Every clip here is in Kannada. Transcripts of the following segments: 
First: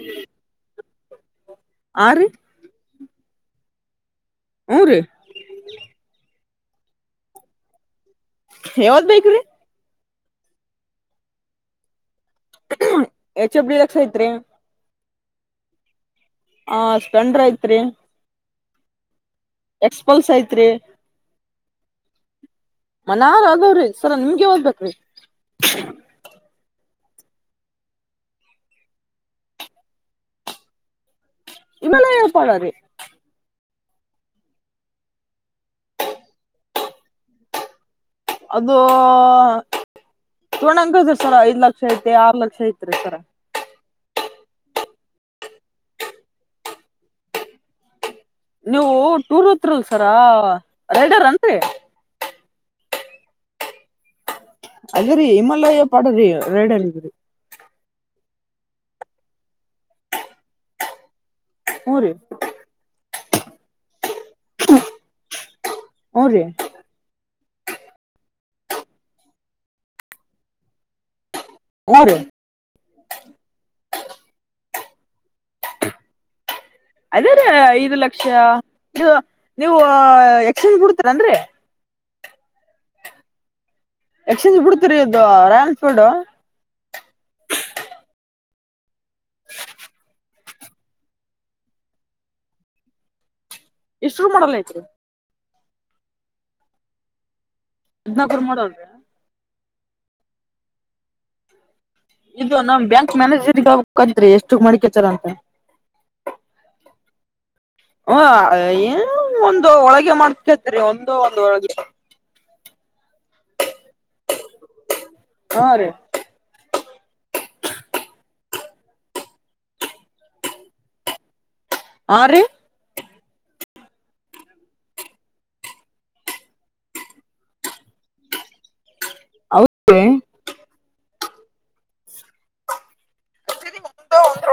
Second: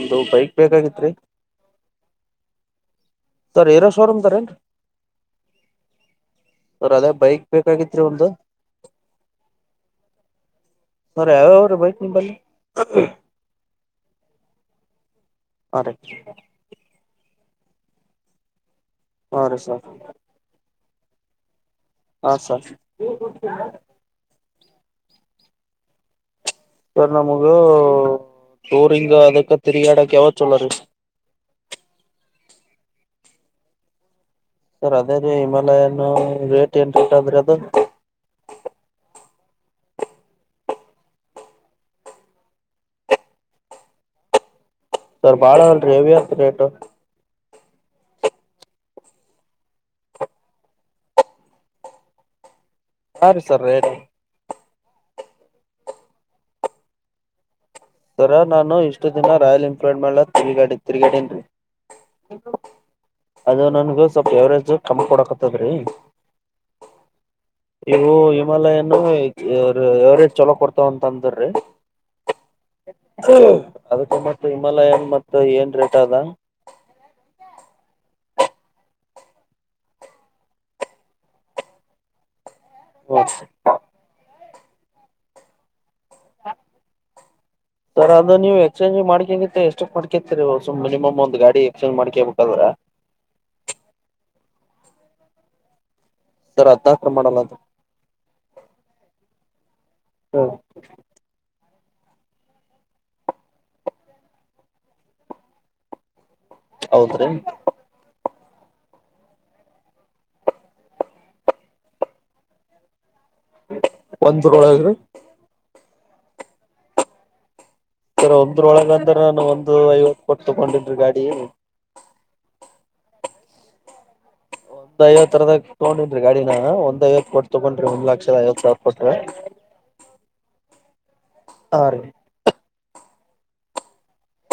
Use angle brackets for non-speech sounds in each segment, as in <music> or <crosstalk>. ಒಂದು ಬೈಕ್ ಬೇಕಾಗಿತ್ೀ ಆ ರೀ ತ ಎರ ಶೋರೂಮ್ ತ ರನು ಹ್ಞೂ ರೀ ಸ್ರ ಅದೇ ಬೈಕ್ ಬೇಕಾಗಿತ್ತು ಯಾವದ್ ಬೈಕ್ ರಿ ಸಾರಾ ಯಾವ ಯಾವ ಅವ್ರ ಬೈಕ್ ನಿಂಬಲ್ಲಿ ಎಚ್ ಎಫ ಡಿ ಲಕ್ಷ ಐತ್ರಿ ಅ ಹಾ ಸ್ಪೆಂಡ್ರ ಐತ್ರಿ ಹಾ ರೀ ಸರ್ ಎಕ್ಸ್ಪಲ್ಸ್ ಐತ್ರಿ ಹಾ ಸರ್ ಮನ್ರ ಅದವ್ರೀ ಸರ ನಿಮ್ಗೆ ಹಓದ್ಬೇಕ್ರೀ <inaudible> ಸರ್ ನಮಗ ಟೋರಿಂಗ ಅದಕ್ಕ ತಿರಿಗಾಡಕ್ಕೆ ಯಾವ ಚಲ ರೀ ವಿಮಾಲಯ ಪಡದೆ ಸರ್ ಅದೇ ರೀ ಹಿಮಾಲಯನ ರೇಟ್ ಏನ್ ರೇಟ್ ಅದ್ರೆ ಅದು ಅದು ತೊಗೊಂಡಗ ಐತ್ರಿ ಸರ್ ಐದ್ ಲಕ್ಷ ಐತಿ ಆರು ಲಕ್ಷ ಐತ್ರಿ ಸರ ಸರ್ ಬಾಳ ಅಲ್ರಿ ಹೆವ ಅತ್ ರೇಟ್ ನೀವು ಟೂರ್ ಹತ್ರರಲ್ ಸರ ರೈಡರ್ ಅನ್ರಿ ಹಾ ರೀ ಸರ್ ರೇ ಅದ್ರೀ ಹಿಮಾಲಯ ಪಾಡ ರೀ ರೈಡನ್ರಿ ಸರ ನಾನು ಇಷ್ಟು ದಿನ ರಾಯಲ್ ಎನ್ಫೀಲ್ಡ್ ಮಳ ತಿರುಗಾಡಿ ತಿರುಗಾಡನ್ೀ ಊರ ಅದು ನನ್ಗ ಸ್ವಲ್ ಎವರೇಜ ಕಮ್ಮ ಕೊಡಕತ್ತದ್ರೀ ಹ್ಞೂ ರೀ ಇವು ಮಾಲ ಏನು ಎವರೇಜ್ ಚೊಲೋ ಕೊತಾವ ಅಂತ ಅಂದ್ರೀ ಅವರು ಅದಕ್ಕ ಮ ಹಿಮಾಲಯನ್ ಮತ್ತ ಏನ್ ರೇಟ್ ಅದ ಅದೇ ರೀ ಐದು ಲಕ್ಷ ನೀ ನೀವು ಎಕ್ಸ್ಚೇಂಜ್ ಬಿಡ್ತೀರನ್್ರರಿ ಹ ಎಕ್ಸ್ಚೇಂಜ್ ಬಿಡ್ತರಿದು ರಾಯಲ್ನ್ಫೀಲ್ಡ್ ಸರ ಅದ ನೀವು ಎಕ್ಸ್ಚೇಂಜ್ ಮಾಡ್ ಎಷ್ಟು ಮಾಡ ಮಿನಿಮಮ್ ಒಂದು ಗಾಡಿ ಎಕ್ಸ್ಚೇಂಜ್ ಮಾಡ್ಕೇಳ್ಬೇಕಾದ್ರ ಎಷ್ಟರು ಮಾಡಲ್ಲ ಐತ್ರಿ ಸರ್ ಅದಕ ಮಾಡಲ್ಲ ಅ ಹದ್ನಾಕೂರ್ ಮಾಡೋಲ್ರಿ ಹಾ ಇದು ನಮ್ ಬ್ಯಾಂಕ್ ಮ್ಯಾನೇಜರ್ಗ ಹೇಳಬೇಕು ಅತ್ತ್ ರಿ ಎಷ್ಟುಕ್ ಮಡಿಕೇತರ ಅಂತ ಹೌದ್ರೀ ಹ ಏ ಒಂದು ಒಳಗೆ ಮಾಡ್ಕತ್ ಒಂದು ಒಂದು ಒಳಗೆ ಒಂದಳ ಆರು ಸರ್ ಒಂದ್ರೊಳಗ ಅಂದ್ರೆ ನಾನು ಒಂದು ಐವತ್ತು ಕೊಟ್ಟ ತಕೊಂಡಿದ್ರಿ ಗಾಡಿ ಆರು ಒಂದ್ ಐವತ್ತರದ ತಗೊಂಡಿನನೀ ರಿ ಗಾಡಿನ ಒಂದ್ಐವತ್ತು ಕೊಟ್ಟ ತಗೊಂಡ್ರಿ ಒಂದ ಲಕ್ಷದ ಐವತ್ ಸಾವಿರ ಹೊಷ್ಟ ಹೌದ್ರಿ <unintelligible> ಆ ರಿ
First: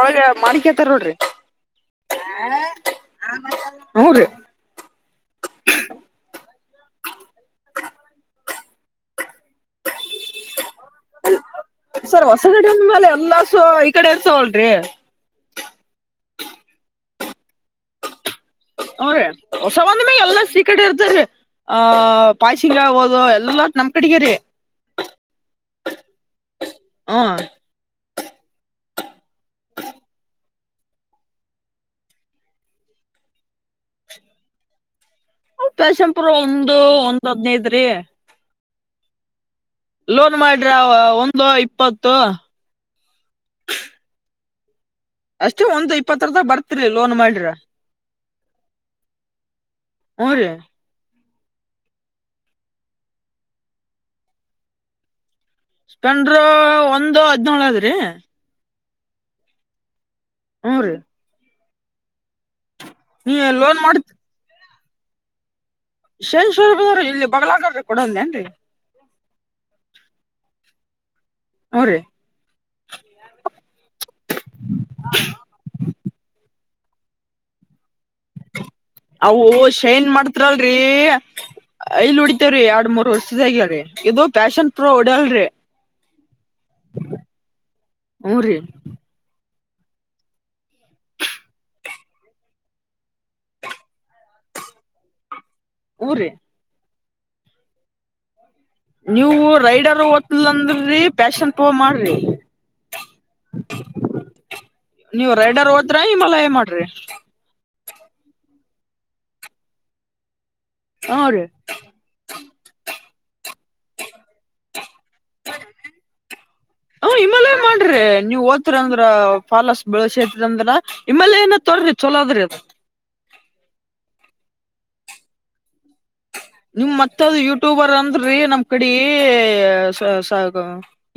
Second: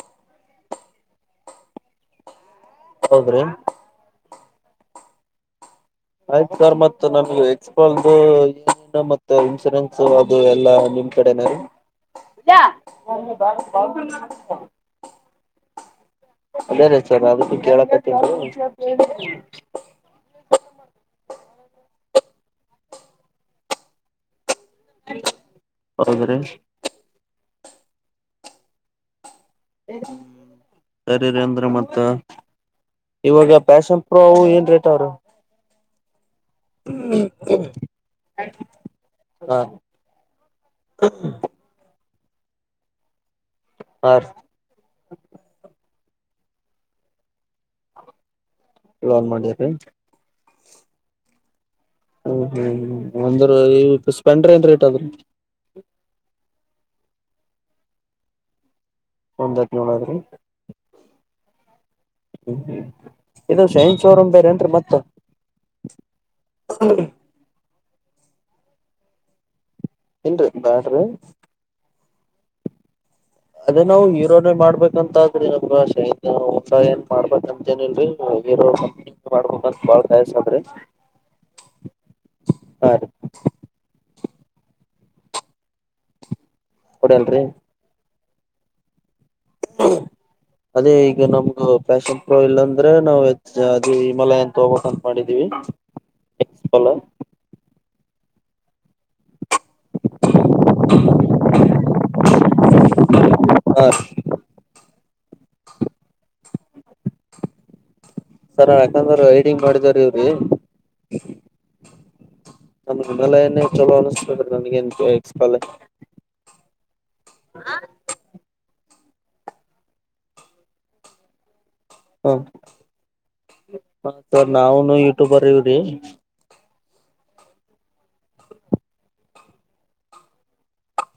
ಒಳಗ ಮಾಡಕೋತರೆ ನೋಡ್ರಿ ಹೌದ್ರಿ ಹೂ ರಿ <unintelligible> ಆಯ್ತು ಸಾರ್ ಮತ್ ನಮಗೆ ಎಕ್ಸ್ಪಲ್ ಏನು ಮತ್ತ ಇನ್ಸೂರೆನ್ಸ್ ಅದು ಎಲ್ಲಾ ನಿಮ್ ಕಡೆನ ಸರ್ ಹೊಸಗಡಂದ್ಮೇಲೆ ಎಲ್ಲ ಸ ಈ ಕಡೆ ಇರ್ತವಲ್ರಿ ಅದೇ ರೇ ಸರ್ ಅದಕ್ಕೂ ಕೇಳ ಸರಿ ಹೊಸಂದ ಮೇ ಎಲ್ಲ ಸೀಕ್ರ ಇ <unintelligible> ಆ ಪಾಯ್ಸಿಂಗ ಆಗೋದು ಎಲ್ಲಲ್ಲ ನಮ್ ಕಡಗ ರೀ ಹೌದ್ರೀ ಹ್ಞೂ ಎ <inaudible> ಸರಿ ರ ಅಂದ್ರೆ ಮತ್ತ ಇವಾಗ ಪ್ಯಾಷನ್ ಪ್ರೋ ಏನ್ ರೇಟ್ ಅವ್ರ ಫ್ಯಾಷನ್ ಪ್ರೊ ಇಪ್ರ ಒಂದು ಒಂದ್ ಹದ್ನೈದ್ರೀ ಹಾ ಲೋನ್ ಮಾಡ್ರ ಒಂದು ಇಪ್ಪತ್ತು ತ್ತ ಆ ಅಷ್ಟೇ ಒಂದ್ ಇಪ್ಪತ್ತ ರ ತ ಬರ್ತಿರಿ ಲೋನ್ ಮಾಡಿರ ಲೋನ್ ಮಾಡದ್ರ ರೀ ಹ್ಮ್ ಹ್ಮ್ ಹ್ಮ್ ಒಂದ್ರ ಸ್ಪೆಂಡರ್ ಏನ್ ರೇಟ್ ಅದ್ರ ಸ್ಪೆಂಡರು ಒಂದು ಹದನೇಳು ಅದ್ರಿ ಒಂದ್ ಹದ ನೋಳದ್ರಿ ಹ್ಮ್ ರೀ ಹ್ಮ ನೀ ಹ್ಮ್ ಇ ಶೈನ್ ಬೇರೆ ಅಂತ ಮತ್ತೆ ಹಾ ಶೇ ಶ ಇಲ್ಲಿ ಬಲ <inaudible> ಕೊೂಡಂದೇಏನ್ರಿ ಏನ್ರರಿ ಬಾಡ್ರಿ ಹ ರ ಅದೇ ನಾವವು ಹೀರೋನೇ ಮಾಡ್ಬೇಕಂತಾದ್ರಿ ನಮ್ಗ ಶೈತ ಊಟ ಏನ್ ಮಾಡ್ಬೇಕಂತೇನಿಲ್ರಿ ಹೀರೋ ಕಂಪನಿ ಅವು ಮಾಡ್ಬೇಕಂತ ಬಾಳ ಶೈನ್ ಕಾಯಸಾದ್ರಿ ಮಾಡ್ತ್್ರಲ್ರಿ ಇಲ್ ಉಡಿತೇವ್ರಿ ಎರಡ್ ಹಾ ರೀ ಮೂರ್ ವರ್ಷದಾಗ್ಯರಿ ಇದು ಫ್ಯಾಶನ್ ಫ್ರೋಡಲ್ ರೀ ಕೊಡಲ್ರಿ ಹಊ ರೀ ಅದೇ ಈಗ ನಮ್ಗ ಫ್ಯಾಷನ್ ಪ್ರೋ ಇಲ್ಲಾಂದ್ರೆ ನಾವು ಹೆ ಅದು ಹಿಮಾಲಯ ಅಂತ ಹೋಗೋಕ್ ಅಂತ ಮಾಡಿದೀವಿ ಹ್ಞೂ ರೀ ಎಲ ನೀವು ರೈಡರ್ ಓತ್ಲ್ ಅಂದ್ರಿ ಪ್ಯಾಷನ್ ಪೋ ಮಾಡ್ರಿ ಹ ನೀವ ರೈಡರ್ ಹೋದ್ರ ಇಮ್ಮಲ್ಲ ಏ ಮಾಡ್ರಿ ಸರ ಯಾಕಂದ್ರ ಹೈಡಿಂಗ್ ಮಾಡಿದಾರ ಇವ್ರಿ ಹಾ ರೀ ಕೂದಲೇೇ ಇಷ್ಟಷ್ಟಾಲ ಹ ಹಿಮಾಲಯ ಮಾಡ್ರಿ ನೀವ್ ಓದ್ತಿರ ಅಂದ್ರ ಫಾಲಸ್ ಬೆಳಸಂದ್ರ ಇಮ ಏನ ್ರಿ ಚಲೋದ್ರ ಅ ಹ ಸರ್ ನಾವನು ಯೂಟ್ಯೂಬರ್ ಇವ್ರಿ ನಿಮ್ ಮತ್ತೆ ಅದು ಯೂಟ್ಯೂಬರ್ ಅಂದ್ರೀ ನಮ್ ಕಡೆ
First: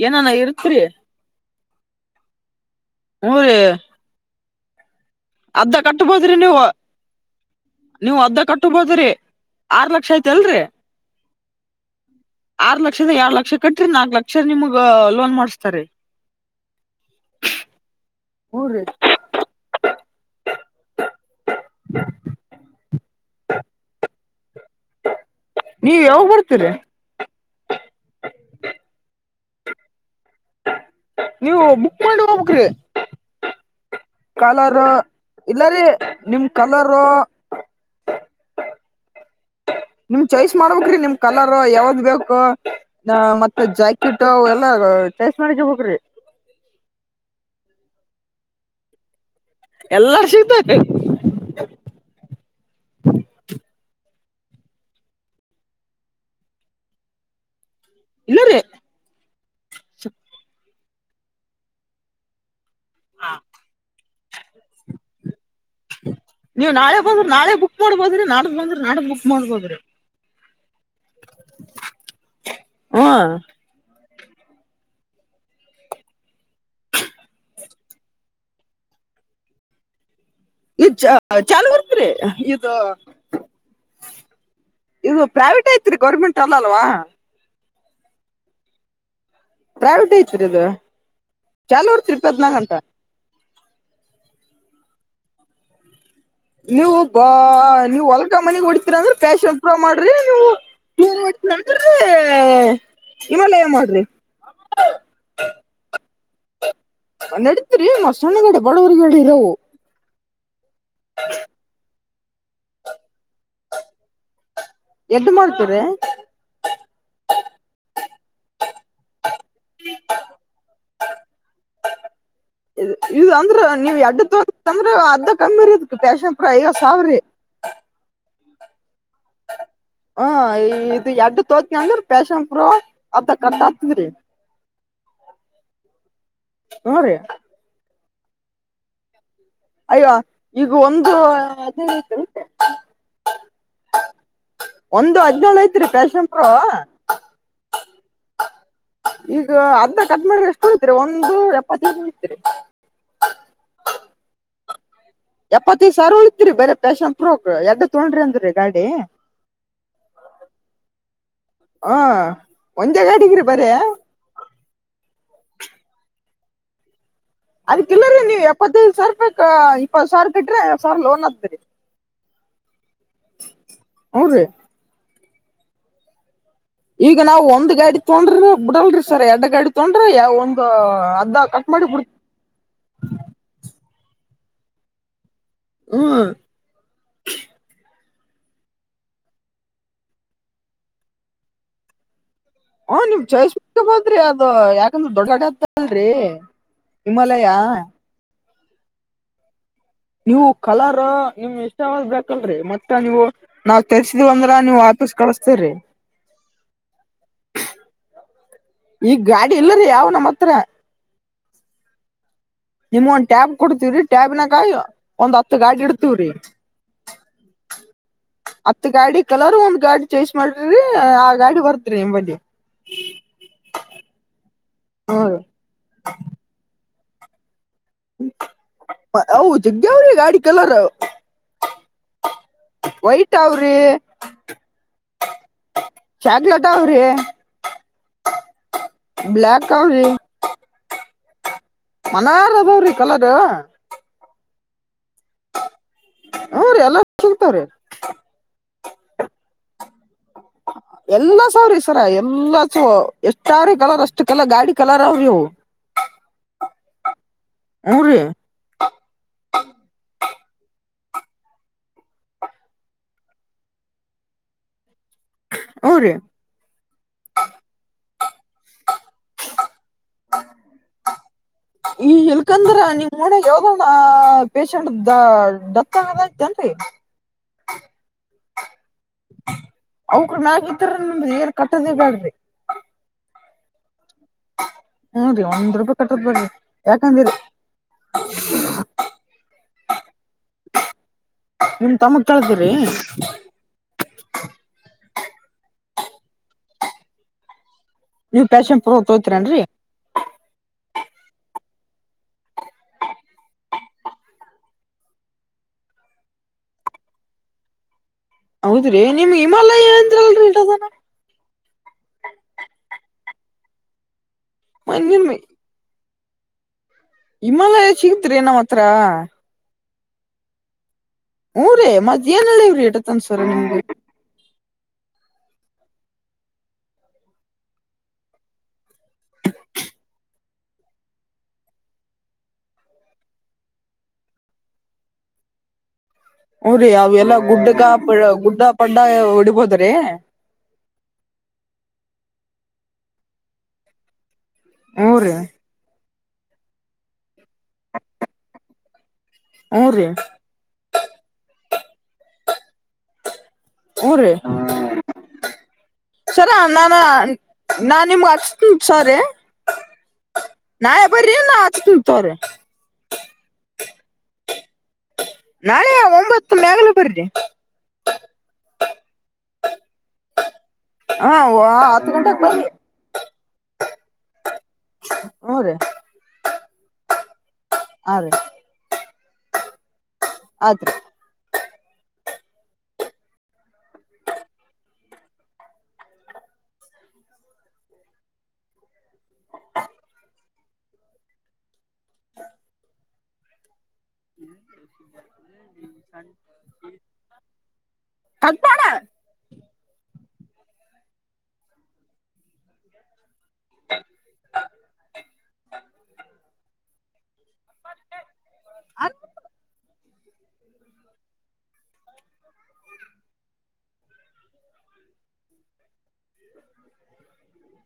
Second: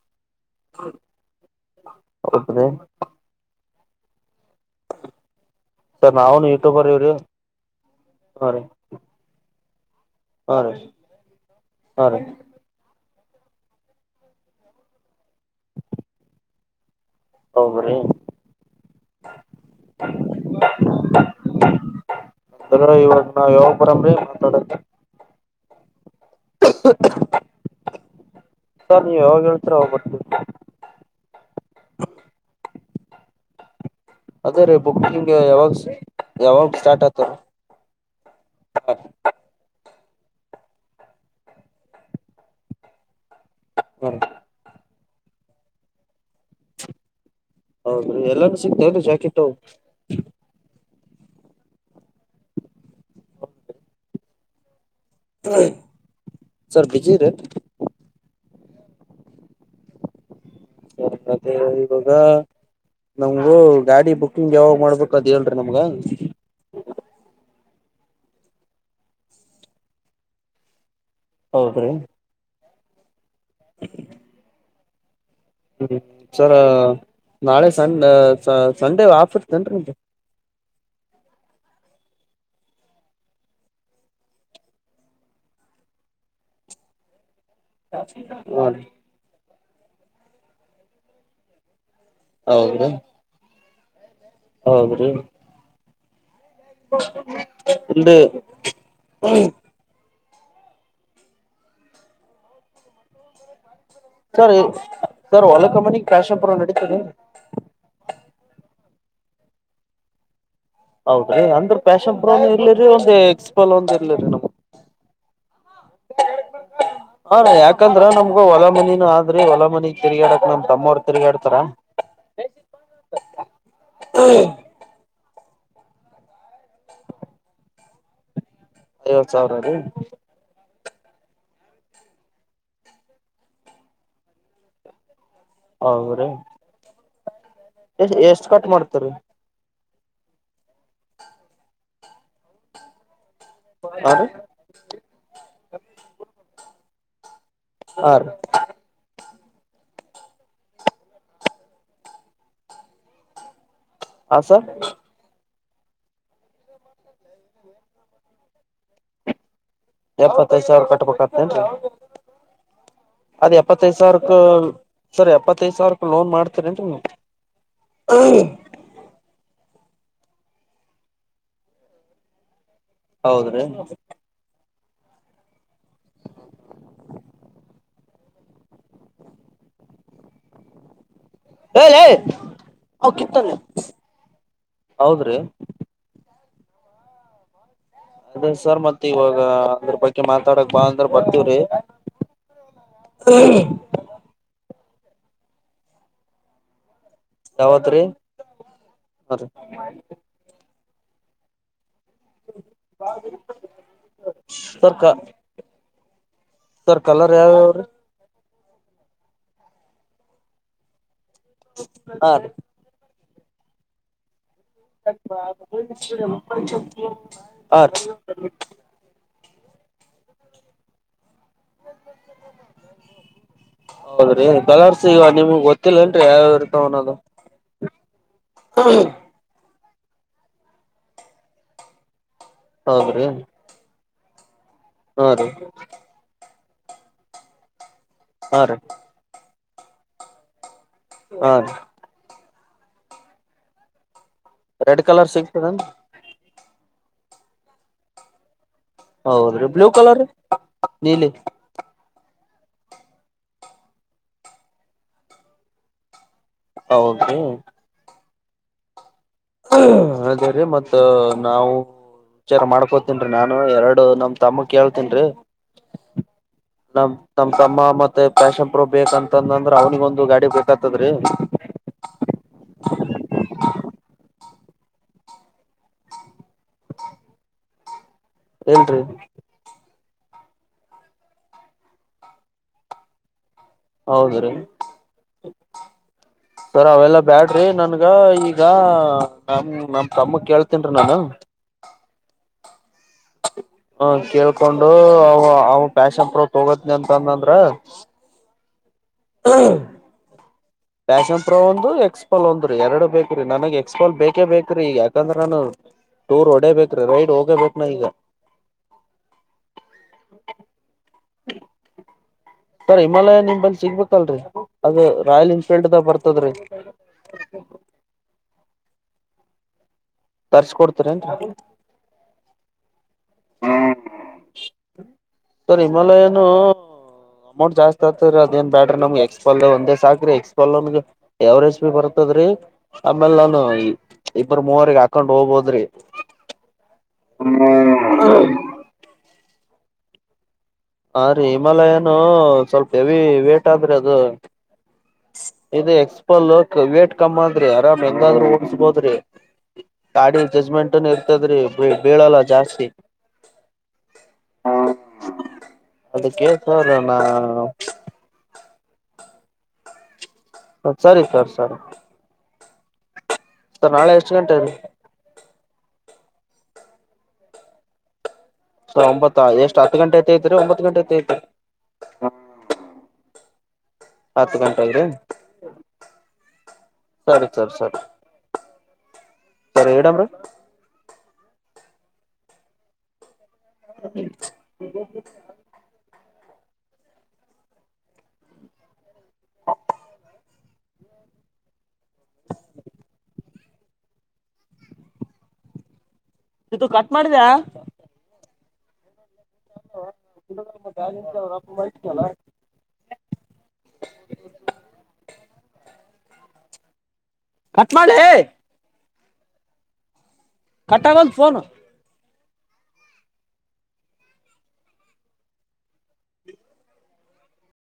ಏನ ಹೌದ್ರಿ ಹ ರ ಅದ್ದ ಸರ್ ಕಟ್ಬೋದ್ರಿ ನಾವುನು ನೀವು ಯೂಟ್ಯೂಬರ್ ಇವ್ರಿ ನೀವು ಅದ್ದ ಹಾ ರೀ ಕಟ್ಬೋದ್ರಿ ಆರು ಲಕ್ಷ ಲಕ್ಷ ಆತ ಹಾ ಅಲ್ರಿ ರೀ ಹಾ ರೀ ಆ ಲಕ್ಷ ಲಕ್ಷದ ಎರ ಲಕ್ಷ ಕಟ್ರಿ ನಾಕ ಲಕ್ಷ ನಿಮಗ್ ಲೋನ್ ಮಾಡಸ್ತಾರೆ ಹೌಬ್ರಿ ಹಊನ್ ರೀ ಸರ್ ಇವಾಗ ನಾವ್ ಯಾವಪುರಂ್ರೀ ಮಾತನಾಡ ನೀವ ಯಾವ ಬರ್ತೀರ ಸರಿ ಯಾವಾಗ ಹೇಳ್ತರ ಬರ್ು ಹಾಂ ನೀವು ಬುಕ್ ಮಾಡಿ ಹೋಗಬ್ರಿ ಅದೇ ರೀ ಕಲರ್ ಬುಕ್ಕಿಂಗ್ ಯಾವಾಗ ಇಲ್ಲಾರಿೀ ನಿಮ ಯಾವಾಗ ಕಲರ್ ಹಾ ನಿಮ್ ಚಾಯ್ಸ್ ಮಾಡ್ಬೇಕ್ರಿ ನಿಮ್ ಕಲರ್ ಯಾವ್ದ್ ಬೇಕು ನ ಮತ್ತೆ ಜಾಕೆಟ್ ಎಲ್ಲ ಚೈಸ್ ಮಾಡಿಗೆ ಹೋಗ್ರಿ ಹೌದ್ರೀ ಎಲ್ಲಾನು ಸಿಗ್ತೇವ ಜಾಕೆಟ್ ಅವು ಎಲ್ಲಾರ್ ಸಿಗ್ತ <inaudible> ಸರ್ ಬಿಜಿರಿ <inaudible> ಹ ಮತ್ತೆ ಇವಾಗ ನಮ್ಗೂ ಗಾಡಿ ಬುಕ್ಕಿಂಗ್ ಯಾವಾಗ್ ಮಾಡ್ಬೇಕು ಅದು ಹೇಳ್ರಿ ನಮ್ಗ ನೀವ್ ನಾಳೆ ಬಂದ್ರ ನಾಳೆ ಬುಕ್ ಮಾಡಬೋದ್ರಿ ನಾಕ್ ಬಂದ್ರಿ ನಾಡಕ್ ಬುಕ್ ಮಾಡ್ಬೋದ್ರಿ ಹೌದ್ರಿ ಹ ಹ್ಮ್ ಸರ್ ನಾಳೆ ಸ ಸಂಡೇ ಆಫ್ ಇರ್ತೇನ್ರಿ ನಿಮ್ದು ಇದು ಚ ಚಲೋ ಇರ್ತಿದ್ರಿ ಇದು ಇದು ಪ್ರೈವೇಟ್ ಐತ್ರಿ ಗೌರ್ಮೆಂಟ್ ಅಲ್ಲ ಅಲ್ವಾ ಹ ರಿ ಪ್ರೈವೇಟ್ಐತರಿದು ಚಲು ಇಪ್ಪತನಾಲ್ಕ ಗಂಟಾ ಹೌದ್ರಿ ಹೌದ್ರಿ ನೀವು ಬ ನೀವ್ ಇಲ್ರಿ ಹೊಲ್ಕಾ ಮನಗ್ ಹೊಡತೀರ ಅಂದ್ರೆ ಪ್ಯಾಶನ್ ಪ್ರೂವ್ ಮಾಡ್ರಿ ನೀರ ಹಿಮಾಲಯ ಮಾಡ <unintelligible> ಸರ್ ಸರ್ ಹೊಲ ಕ ಮನಿ ಕಶಾಪುರ ನಡ ನಡಿತತ್ ರರಿ ಮಸೊಣಡ ಬಡವಗಳರವು <unintelligible> ಹೌದ ಅಂದ್ರ ಪ್ಯಾಶನ್ ಇಲಿರಿ ಒಂದ ಎಕ್ಸ್ಪಲ್ ಒಂದ ಇರ್ಲಿರಿ ನಮ್ ಎಡ್ ಮಾಡ್ತೀರಿ ಹ ಯಾಕಂದ್ರ ನಮ್ಗ ಹೊಲಮನಿನ ಆದ್ರಿ ಹೊಲಮನಿ ತಿರುಗಾಡಕ್ ನಮ ತಮ್ಮ ಅವ್ರ ತಿರುಗಾಡ್ತಾರ ಇದು ಅಂದ್ರ ನೀವ್ ಎಡ್ ತೊಂದ್ರ ಅದ ಕಮ್ಮಿ ಇರದ ಪ್ಯಾಷನ್ಪ್ರ ಈಗ ಐವತ್ತು ಸಾವಿ್ರಿ ಐವತ್ ಸಾವಿರ ರೀ ಇ ಎಡ್ಡು ತೋತ್ಕ ಅಂದ್ರ ಪೇಶನ್ಪ ಅಥ ಕಟ್ ಆಕ್ತದ್ರಿ ಹೌದ ಹೊ ರ ಎಷ್ಟ ಎಷ್ಟು ಕಟ್ ಮಾಡ್ತರಿೀ ಅಯ್ಯ ಈಗ ಒಂದು ಹಾ ರೀ ಒಂದು ಹದ್ನೇಳು ಐತ್ರಿ ಪ್ಯಾಶಂಪರು ಆ ಈಗ ಅದಧ ಕಟ್ ಮಾಡ್ರೆ ಎಷ್ಟು ಹೊತರಿ ಒಂದು ಎಪ್ಪತ್ತೈದು ಇತಿರಿ ಹ ಸರ್ ಎಪ್ಪತ್ತೈದ ಸಾವರ ಉಳತ್ರಿ ಬರ ಪಫ್ಯಾಷನ್ ಪ್ರೂಕ್ ಎದ್ದ ತೊೊಂಡ್ರಿ ಅಂದ್ರಿ ಗಾಡಿ ಎಪ್ಪತ್ತೈದ ಸಾವಿರ ಕಟ್ಬೇಕತ್ತನ್ರಿ ಹಾ ಒಂದೇ ಗಾಡಿಗ್ರಿ ಅದ್ ಬರೇ ಎಪ್ಪತ್ತೈದ ಸಾವಿರಕ್ ಸರಿ ಎಪ್ಪತ್ತೈದ್ ಸಾವಿರ ಲೋನ್ ಮಾಡ್ತ ಟು <unintelligible> ಅದ್ಕ್ಕ ಇಿಲ್ಲರೀ ನೀವ್ ಎಪ್ಪತ್ತೈದು ಸಾವಿರ ರೂಪ ಇಪ್ಪ ಸಾವಿರ ಬಿಟ್ರಿ ಐವತ್ತು ಸಾವಿರ ಲೋನ್ ಹತ್ತತ್ದರಿ ಹೌದ್ರೀ ಹ್ಞೂ ರೀ ತೊೊಂಡ್ರ ಬಿಡಲ್ರಿ ಸರ್ ಎಡ್ ಗಾಡಿ ತೊೊಂಡ್ರಿ ಯಾವ ಒಂದು ಹ ಹ ಕೀರ್ತನೆ <unintelligible> ಹೌದ್ರೀ ಹ್ಮ ಅದೇ ಸರ್ ಮತ್ತ್ ಇವಾಗ ಅದ್ರ ಬಗ್ಗೆ ಮಾತಾಡಕ್ ಬಾ ಅಂದ್ರ ಬರ್ತವ್ರಿ ಹ ನೀವು್ ಜಯಸ್ ಹೋದ್ರಿ ಅದು ಯಾಕ ದೊಡ್ಡ ದಡತಲ್ರಿ ಹಿಮಾಲಯ ಹ ನೀವು ಕಲರ್ ನಿಮ್ ಎಷ್ಟ ಾಕಲ್ರರಿ ಮತ್ತ ನೀವು ನಾವ್ ತೆರ್ಸಿದೀವಂದ್ರ ನೀವ್ ಸರ್ ವಾಪಸ್ ಕ ಕಳಸ್ತೇವ್ರಿ ಸರ್ ಕಲರ್ ಯಾವ್ಯಾವ್ರಿ ಈ ಗಾಡಿ ಇಲ್ಲರಿೀ ಯಾವ್ ನಮ್ಮ ಹತ್ರ ಹ ರ ಒಂದು ಟ್ಯಾಬ್ ಕೊಡ್ತೀ್ರೀ ಟ್ಯಾಬ್ನ ಒಂದ್ ಹತ್ತು ಗಾಡಿ ಇಡ್ತವ್ರಿ ಹಾ ರೀ ಹತ್ತು ಗಾಡಿ ಕಲರ್ ಒಂದ್ ಗಾಡಿ ಚೇಸ್ ಮಾಡ ಅದು ಹೌದ್ರಿ ಕಲರ್ಸ್ ಈಗ ಹ್ಮ ನಿಮ್ಗ್ ಗೊತ್ತಿಲ್ಲೇನ್ರಿ ಯಾವ ಇರ್ತಾವನ್ನೋದು ಹ ಜ ಯಾವ್ರೀ ಗಾಡಿ ಕಲರ್ ವೈಟ್ ಅವ್ರಿ ಹ ಹ ರ ಅವ್ರ ಹೀ ಕಿ ಹೌ ರೀ ನಾ ರ ಬವ್ರಿ ಕಲಡವ ರೆಡ್ ಕಲರ್ ಸಿಗ್ತದನ್ರಿ ಹಾ ರೀ ಎಲ್ಲಾ ಸಿಗ್ತಾರೀ ಹೌದ್ರೀ ಬ್ಲೂ ಕಲರ್ ನೀಲಿ ಎಲ್ಲತ್ ಎಷ್ಟಾರ ಕಲರ್ ಅಷ್ಟು ಕಲರ್ ಗಾಡಿ ಕಲರ್ ಅವ ನೀವು ಹೌದು ಅದೇ ರೀ ಮತ್ ನಾವು ವಿಚಾರ ಮಾಡ್ಕೋತನ್ೀ ನಾನು ಎರಡು ನಮ್ ತಮ್ಮಕ್ ಯಾವ ನ್ರಿ ಹ್ಮ್ ರೀ ನಮ ನಮ ತಮ್ಮ ಮ ಪಷ ಬೇಕಂತಂದಂದ್ರ ಅವ್ನಿಿಗೆೊಂದು ಗಾಡಿ ಬೇಕತದ್ರಿ ಈ ಇಲ್ಕಂದ್ರ ನಿಮ್ ನೋಡಾಗ ಯಾವ್ದನ ಪೇಶಂಟ್ ದ ಡತ್ತಗದಐ್ತನ್ರಿ ಏನ್ರಿ ಅವುಕೂರ್ ಮ್ಯಾಗ ಇದ್ರ ಏನ್ ಕಟ್ಟದ ಬ್ಯಾಡ್ರಿ ಹೌದ್ರೀ ಹ್ಮ್ ರೀ ಒಂದ್ ರೂಪಾಯಿ ಕಟ್ಟದ್ ಬ್ಯಾಡ್ರಿ ಸರ್ ಅವೆಲ್ಲ ಯಾಕಂದ್ರಿ ಬ್ಯಾಡ್ರಿ ನನ್ಗ ಈಗ ನಮ ನಮ ತಮ್ಮ ಕೇಳ್ತನ್ರಿೀ ನಾನು ತಮ ಕಳತೀ ರೀ ಹ ಕೇಳ್ಕೊಂಡು ಅವ ಅವ ಪ್ಯಾಷನ್ ಪ್ರೋತ್ ಹೋಗ ನಂತಂದಂದ್ರ ಫ್ಯಾಶಮ್ ತೋಯತರನ್ರಿ ಫ್ಯಾಷನ್ ಪ್ರೊ ಒಂದು ಎಕ್ಸ್ಪಾಲ್ ಒಂದು ರೀ ಎರಡು ಬೇಕ್ರೀ ನನಗೆ ಎಕ್ಸ್ಪಾಲ್ ಬೇಕೇ ಬೇಕ್ರೀ ಈಗ ಯಾಕಂದ್ರೆ ನಾನು ಟೂರ್ ಹೊಡೇಬೇಕ್ರೀ ರೈಡ್ ಹೋಗೇಬೇಕಕ್ ನ ಈಗ ಹೌದ್ರಿ ನಿಮ್ ಹಮಾಲಯ ಂದ್ರಲ್ರಿ ಇಡದಾನ ಸರ್ ಹಿಮಾಲಯ ನಿಂಬಲ್ಲಿ ಸಿಗ್ಬೇಕಲ್ರರಿ ಅದು ರಾಯಲ್ ಎನ್ಫೀಲ್ಡ್ ದ ಬರ್ತದೆ ಹತದ್ರೀ ಇಮ್ಮಾಗ ಸಿಗತ್ರಿಏ ನ ಮತ್ತ ಹತ್ರ ತರಿಸಸಕ ಕೊಡ್ ಹಊ ರೇ ಮದ್ ಏನ್ ಹೇಳಿವವ್ರಿ ತನ್ ಸರ ನಿಮ್ಗೆ ಸರ್ ನಿಮಲ್ಲ ಏನು ಅಮೌಂಟ್ ಜಾಸ್ತಿ ಆಗ್ತದೀ ಅದ ಏನ್ ಬ್ಯಾಟ್ರಿ ನಮ್ಗೆ ಎಕ್ಸ್ಪಲ್ ಒಂದೇ ಸಾಕ್ರಿ ಎಕ್ಸ್ಪಾಲ್ನ್ಗೆ ಎವರೇಜ್ ಬಿ ಬರ್ತದ್ರೀ ಆಮೇಲ್ ನಾನು ಇಬ್ಬರ ಮೂವರ್ಗ ಹಾಕೊಂಡ್ ಹೋಗಬೋದ್ರಿ ಹಊ ರೀ ಅವೆಲ್ಲಾ ಗುಡ್ಡಗ ಹ ಗುದಡ್ಡ ಪಂಡ ಓಡಿಬೋತ ಯೇ ಹ ರೀ ಹಿಮಾಲಯ ಏನು ಸ್ವಲ್ಪ ಹೆವಿ ವೇಟ್ ಆದ್ರಿ ಅದು ಮೂರು ಪ್ಪ ಲಕ್ ವೇಟ್ ಕಮ್ಮ್ ಅಂದ್ರಿ ಆರಾಮ್ ಹೆಂಗಾದ್ರೂ ಉಡ್ಸ್ಬೋದ್ರಿ ಹೂ ರೀ ಗಾಡಿ ಜಜ್ಮೆಂಟ್ನ್ ಇರ್ತದ್ರಿ ಬೀಳಲ್ಲ ಜಾಸ್ತಿ ಊರೇ ಅದಕ್ಕೆ ಸರ ಸರ್ ನಾನ ನಾ ನಾ ನಿಮ್ ಹ್ಮ ಸರಿ ನಾ ಯ ಸರಿ ಬರಿ ಸರ್ ನ ಸರಿ ಹತವ್ರಿ ಸ ನಾಳೆ ಎಷ್ಟು ಗಂಟೆಲ್ಲಿ ನಾಳೆ ಒಂಬತ್ತು ಮಾಗಲ ಬರ್ಿದೆೆ ಸ ಒತ್ ಎಷ್ಟ್ ಹತ್ತು ಗಂಟೆ ಐತೆ ತ್ರಿ ಒತ್ ಗಂಟೆ ಐ ಹಾ ಐತ್ರಿ ಹತ್ತು ಗಂಟೆಗೆ ಬರ್ರಿ ಹತ್ತು ಗಂಟೆಿ ಹ್ಞೂ ರೀ ಸರಿ ಸರಿ ಸರಿ ಹಾ ರೀ <unintelligible> <unintelligible> ಆದ್ರೆ <unintelligible> ಹ್ಮ <unintelligible> <inaudible> ಹ್ಮ ಸ <inaudible> ಇದು ಕಟ್ ಮಾಡಿದ್ಯಾ ಕಟ್ ಮಾಡ <inaudible> ಮೆಂತಪ್ಪ ಮಾಡತಲ್ಲ <inaudible> ಕಟ್ ಮಾಡ್ಲಿ ಅ ಕಟ್ಟಾಗದು ಫೋನು <inaudible> <unintelligible> <inaudible>